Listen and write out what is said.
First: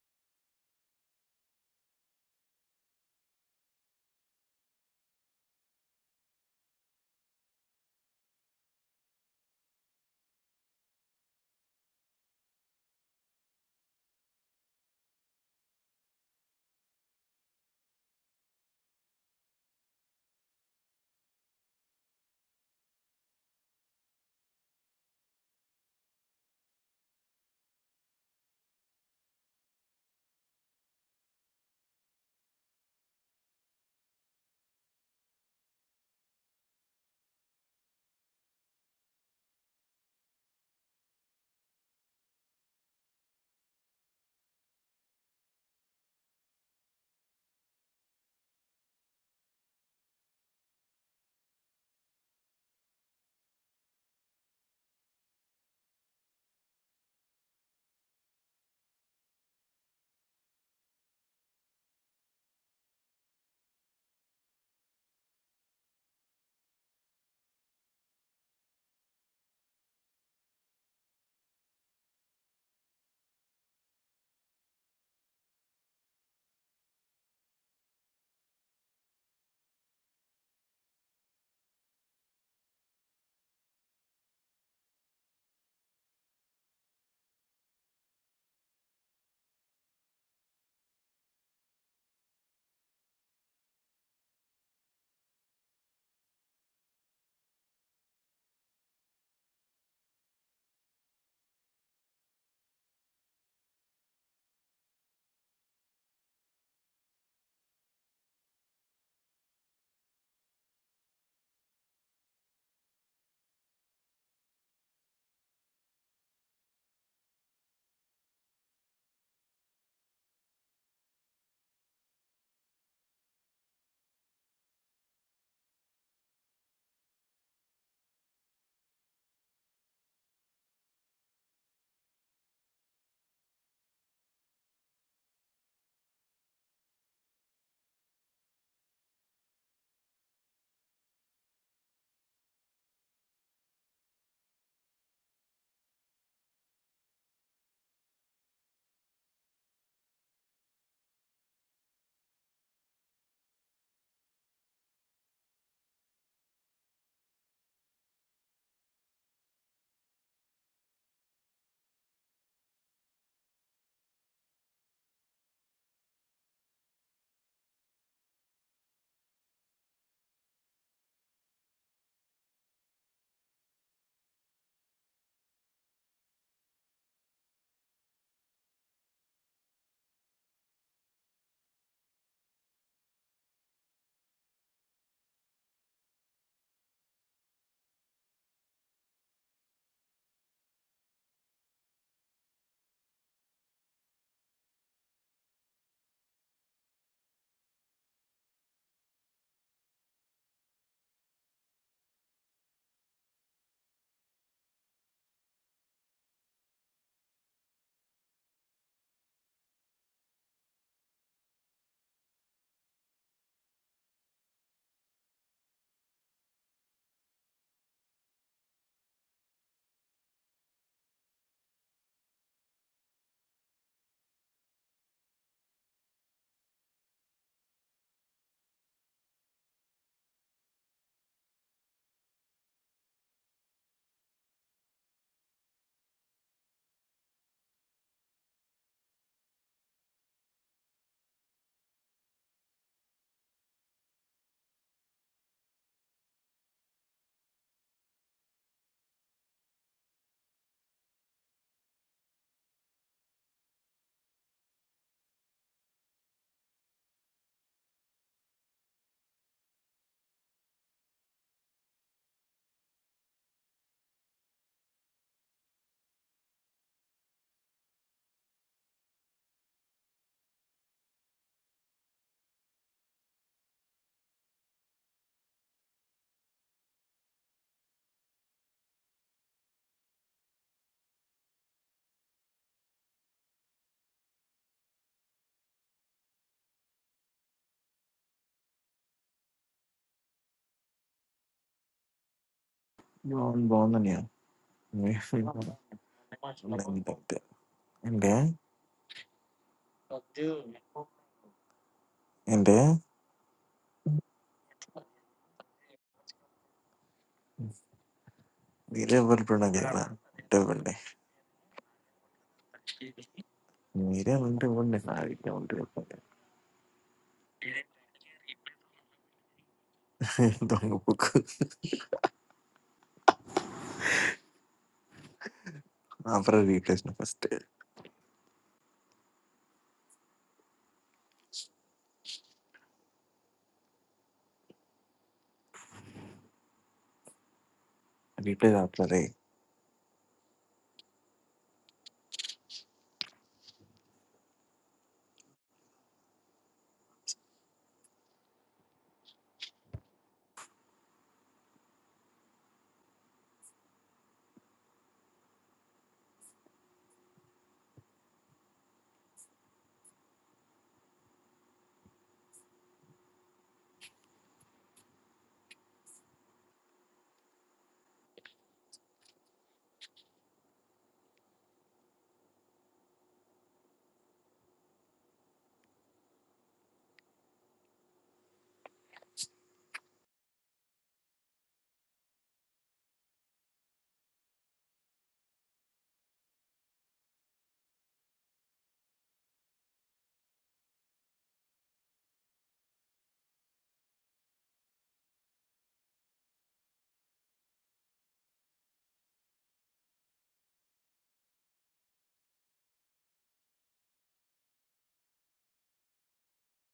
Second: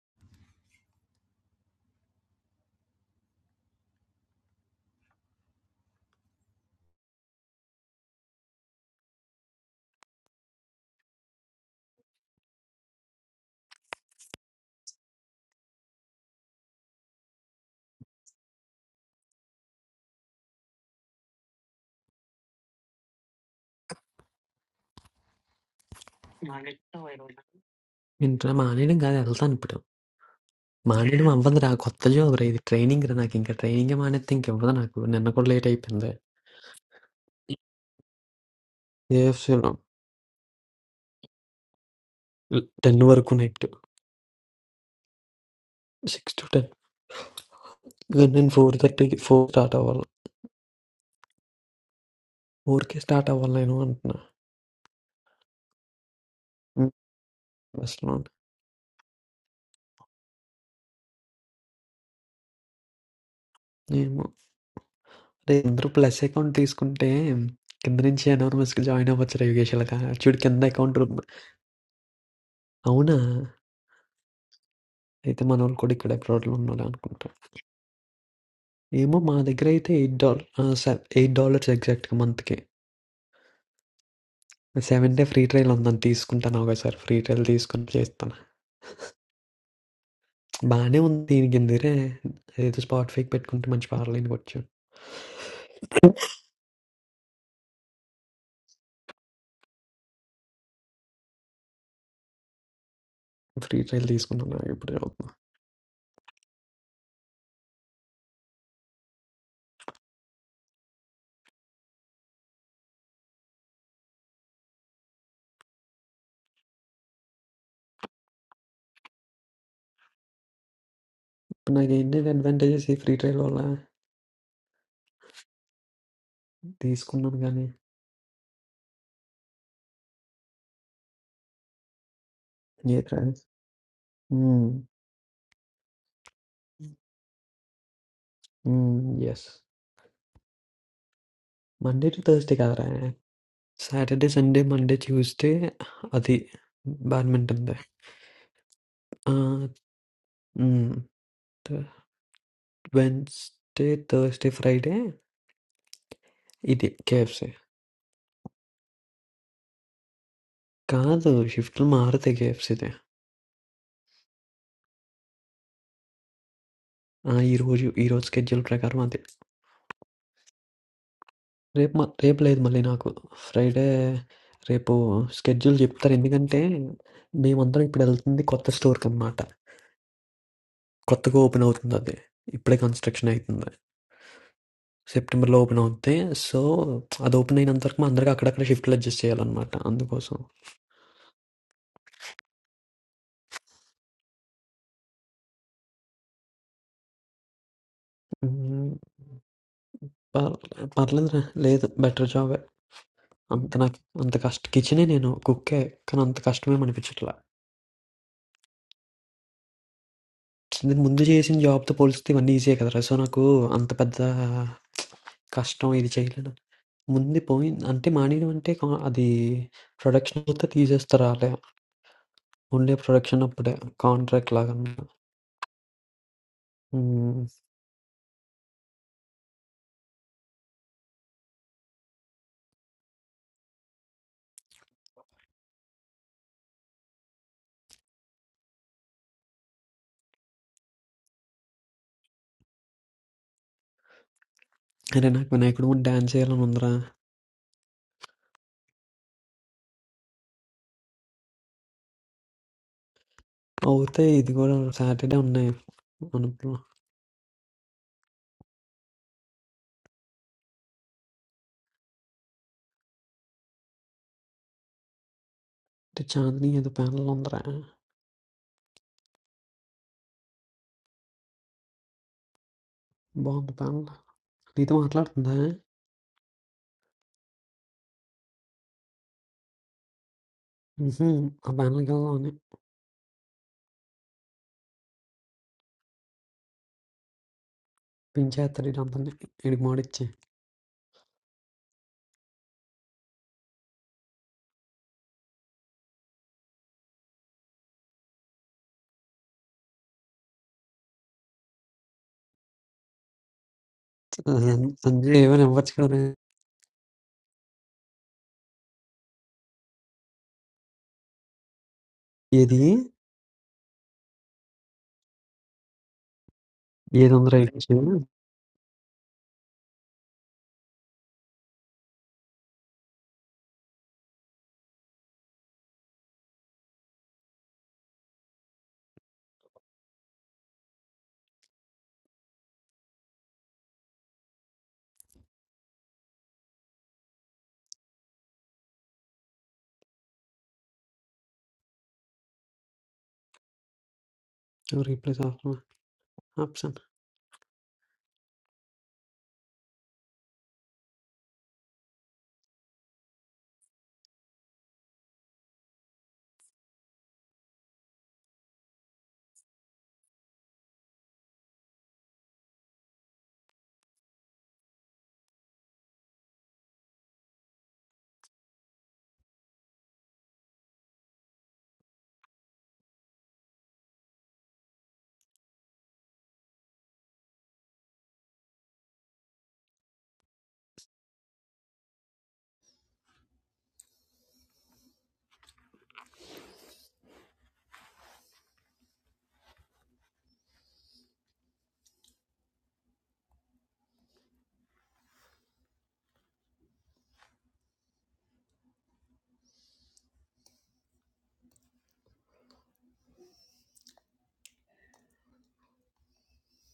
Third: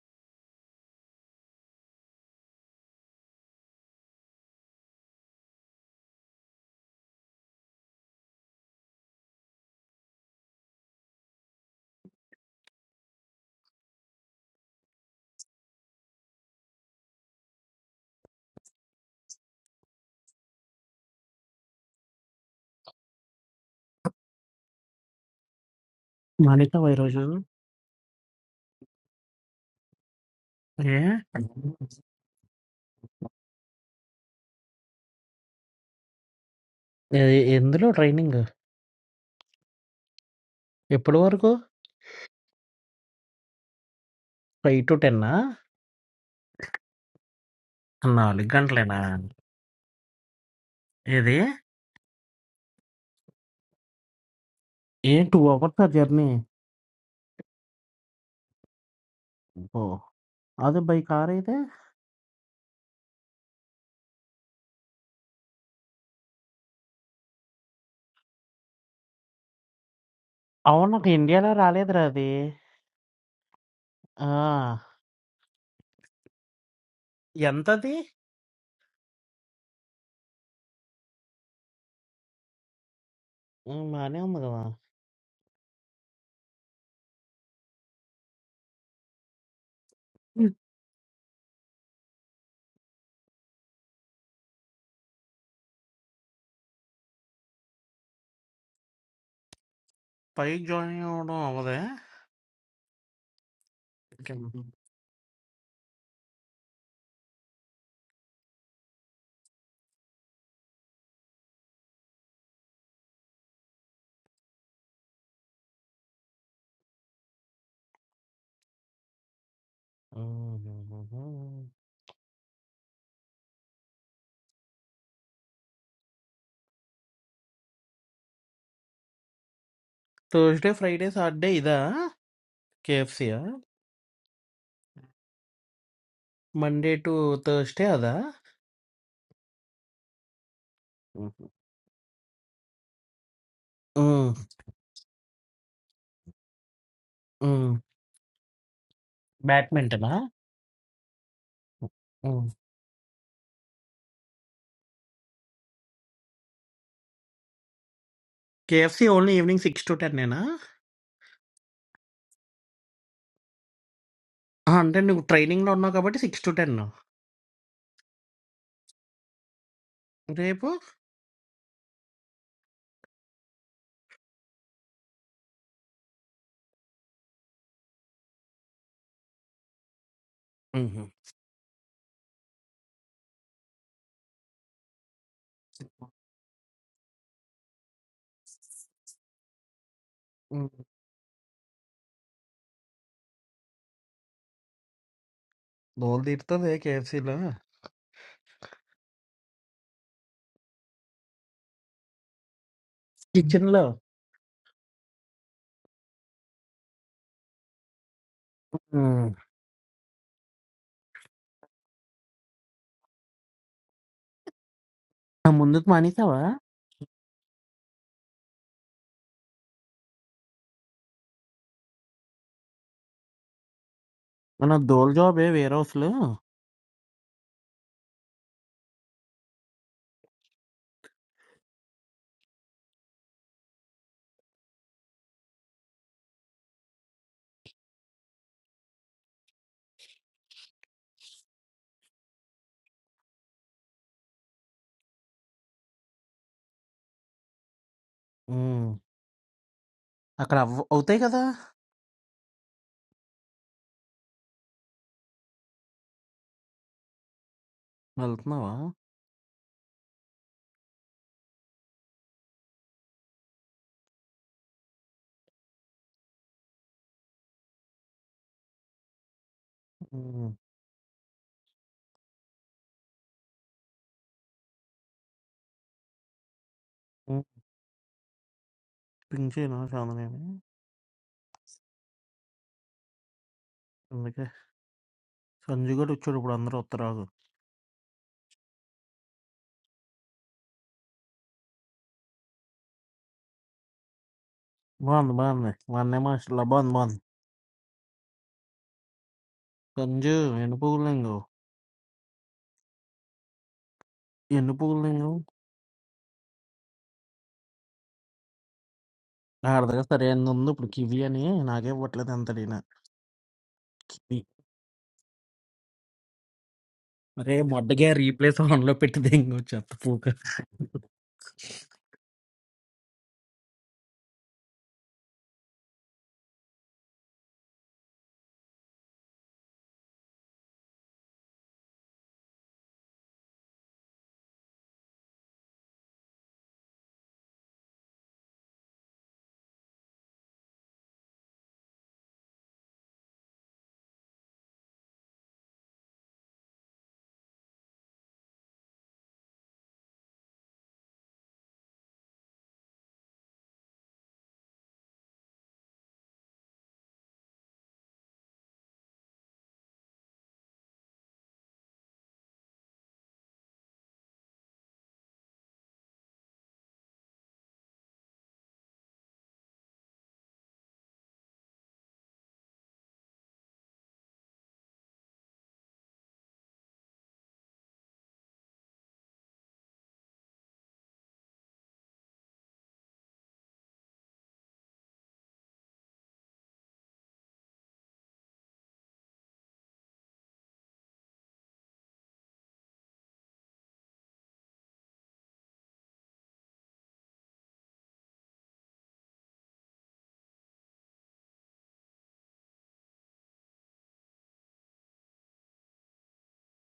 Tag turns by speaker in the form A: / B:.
A: మానేసావా ఈరోజు
B: ఇంటర్ మానేయడం కాదు వెళ్తాను ఇప్పుడు
A: ఏ
B: మానేయడం అవ్వదురా కొత్త జాబ్ రా ఇది ట్రైనింగ్ రా నాకు ఇంకా ట్రైనింగ్ మానేస్తే ఇంక ఇవ్వదు నాకు నిన్న కూడా లేట్ అయిపోయింది
A: ఏ- ఎందులో ట్రైనింగ్
B: ఏఎఫ్సీలో
A: ఎప్పటి వరకు
B: టెన్ వరకు night
A: five to ten
B: six to ten
A: నాలుగు
B: నేను ఫోర్
A: గంటలేనా
B: థర్టీకి ఫోర్ స్టార్ట్ అవ్వాలి
A: ఏది
B: ఫోర్కి స్టార్ట్ అవ్వాలి నేను అంటున్నా
A: ఏ టూ అవర్స్ ఆ జర్నీ
B: ఉమ్, అసలు
A: ఓ అదే బై కార్ అయితే
B: ఏమో రే అందరూ ప్లస్ అకౌంట్ తీసుకుంటే కింద నుంచి ఎనోర్మస్కి జాయిన్ అవ్వచ్చు రా యోగేష్ ఇలాగా చూడు కింద
A: అవును
B: అకౌంట్
A: నాకు ఇండియాలో రాలేదురా అది
B: అవునా
A: ఆ
B: అయితే మన వాళ్ళు కూడా ఇక్కడ అబ్రాడ్లో ఉన్నాడు అనుకుంటా
A: ఎంత అది
B: ఏమో మా దగ్గర అయితే ఎయిట్ డాలర్ ఎయిట్ డాలర్స్ ఎగ్జాక్ట్గా మంత్కి
A: ఆ, బానే ఉంది కదా
B: సెవెన్ డే ఫ్రీ ట్రయల్ ఉందని తీసుకుంటాను ఒకసారి ఫ్రీ ట్రయల్ తీసుకొని చేస్తాను
A: ఉమ్.
B: బాగానే ఉంది దీనికి ఎందుకే ఏదో స్పాటిఫైకి పెట్టుకుంటే మంచి పార్లైన్కి వచ్చాను
A: పైకి జాయిన్ అవ్వడం అవ్వదే
B: ఫ్రీ ట్రయల్ తీసుకున్నాను నాకు ఇప్పుడు అవుతుంది ఇప్పుడు నాకు ఏంటి అడ్వాంటేజెస్ ఈ ఫ్రీ ట్రయల్ వల్ల తీసుకున్నాను కానీ
A: థర్స్డే ఫ్రైడే సాటర్డే ఇదా
B: ఏ
A: కేఎఫ్సీయా
B: ట్రయల్స్
A: మండే టు థర్స్డే అదా
B: yes
A: um,
B: Monday to Thursday కదరా సాటర్డే సండే మండే ట్యూస్డే అది
A: ఉమ్.
B: బ్యాడ్మింటన్దే
A: బ్యాడ్మింటనా? హ్మ్.
B: వెన్స్డే థర్స్డే ఫ్రైడే ఇది కేఎఫ్సీ
A: కేఎఫ్‌సీ ఓన్లీ ఈవెనింగ్ 6-10 నేనా?
B: కాదు. షిఫ్ట్‌లు మారుతాయి కేఎఫ్‌సీ‌దే.
A: ఆ! అంటే నువ్వు ట్రైనింగ్‌లో ఉన్నావు కాబట్టి 6-10
B: ఆ! ఈరోజు, ఈరోజు స్కెడ్యూల్ ప్రకారం అదే.
A: రేపు?
B: రేపు మ రేపు లేదు మళ్ళీ నాకు. ఫ్రైడే రేపు స్కెడ్యూల్ చెప్తారు. ఎందుకంటే, మేమందరం ఇప్పుడెళ్తుంది కొత్త స్టోర్‌కనమాట.
A: మ్మ్.
B: కొత్తగా ఓపెన్ అవుతుందది. ఇప్పుడే కన్‌స్ట్రక్షన్ అయితుంది. సెప్టెంబర్‌లో ఓపెన్ అవుద్ది. సో, అది ఓపెన్ అయినంత వరకు మనందరికి అక్కడక్కడ షిఫ్ట్‌లు అడ్జస్ట్ చేయాలనమాట. అందుకోసం.
A: హ్మ్. దోలు తీరుతుంది కేఎఫ్సీలో
B: హ్మ్. పర్ పర్లేదురా. లేదు బెటర్ జాబే. అంత
A: కిచెన్‌లో.
B: నాకు అంత కష్ట కిచెనే నేను కుక్కే. కానీ అంత కష్టమేమనిపిచ్చట్లా.
A: హ్మ్.
B: నేను ముందు చేసిన జాబ్‌తో పోలిస్తే ఇవన్నీ ఈజీయే కదరా! సో, నాకు అంత పెద్ద
A: ఆ ముందుకు
B: కష్టం ఇది
A: మానేసావా?
B: చేయలేదు. ముందు పోయింది అంటే మానేయడం అంటే కా అది ప్రొడక్షన్ అంతా తీసేస్తారు ఆళ్ళే. ఓన్లీ ప్రొడక్షన్ అప్పుడే కాంట్రాక్ట్
A: మన
B: లాగనమాట.
A: దోల్ జాబే వేర్ హౌస్‌లో.
B: హ్మ్. అరే! నాకు వినాయకుడి ముందు డాన్స్ చేయాలని ఉందిరా!
A: హ్మ్. అక్కడ అవ్ అవుతాయి కదా!
B: అవుతే ఇది కూడా సాటర్‌డే ఉన్నాయి మనకు.
A: వెళ్తున్నావా?
B: అంటే చాందిని ఏదో ప్యానెల్ ఉందిరా!
A: హ్మ్.
B: బాగుంది ప్యానెల్. నీతో మాట్లాడుతుందా?
A: హ్మ్. పింక్ చేయనా చాందనేని?
B: హుహు. ఆ ప్యానెల్‌కెళ్దామని.
A: అందుకే. సంజు గాడు వచ్చాడు ఇప్పుడు అందరూ వస్తారు బాగుంది
B: పించేస్తాడు ఈడందరిని. ఈడికి మోడిచ్చి.
C: You want bond or not? We feel
A: బాగుంది.
C: that.
A: మా అన్నయ్య మాస్టర్‌లా
C: What are
A: బాగుంది
C: you
A: బాగుంది.
C: doing? India,
A: సంజు ఎన్ని పువ్వులు నీకు?
C: India.
A: ఎన్ని పువ్వులు నీకు?
B: సంజయ్ ఏమైనా ఇవ్వచ్చు కదరా!
C: The level is
A: నా
C: not
A: దగ్గర
C: enough.
A: సరైనది ఉంది
C: Double
A: ఇప్పుడు
C: day.
A: కివి అని నాకే ఇవ్వట్లేదు అంతడిన
B: Yediği
C: India, when the bond is not ready, when the bond
B: bir yere onu
A: అరే
B: replace
A: మొడ్డగా
B: edebilir mi?
A: రీప్లేస్ ఆన్ లో పెట్టి దింగొచ్చు
C: is
A: పూక
C: double, we have to replace first. Replace after that.
B: Replace altına. Ne yapsam?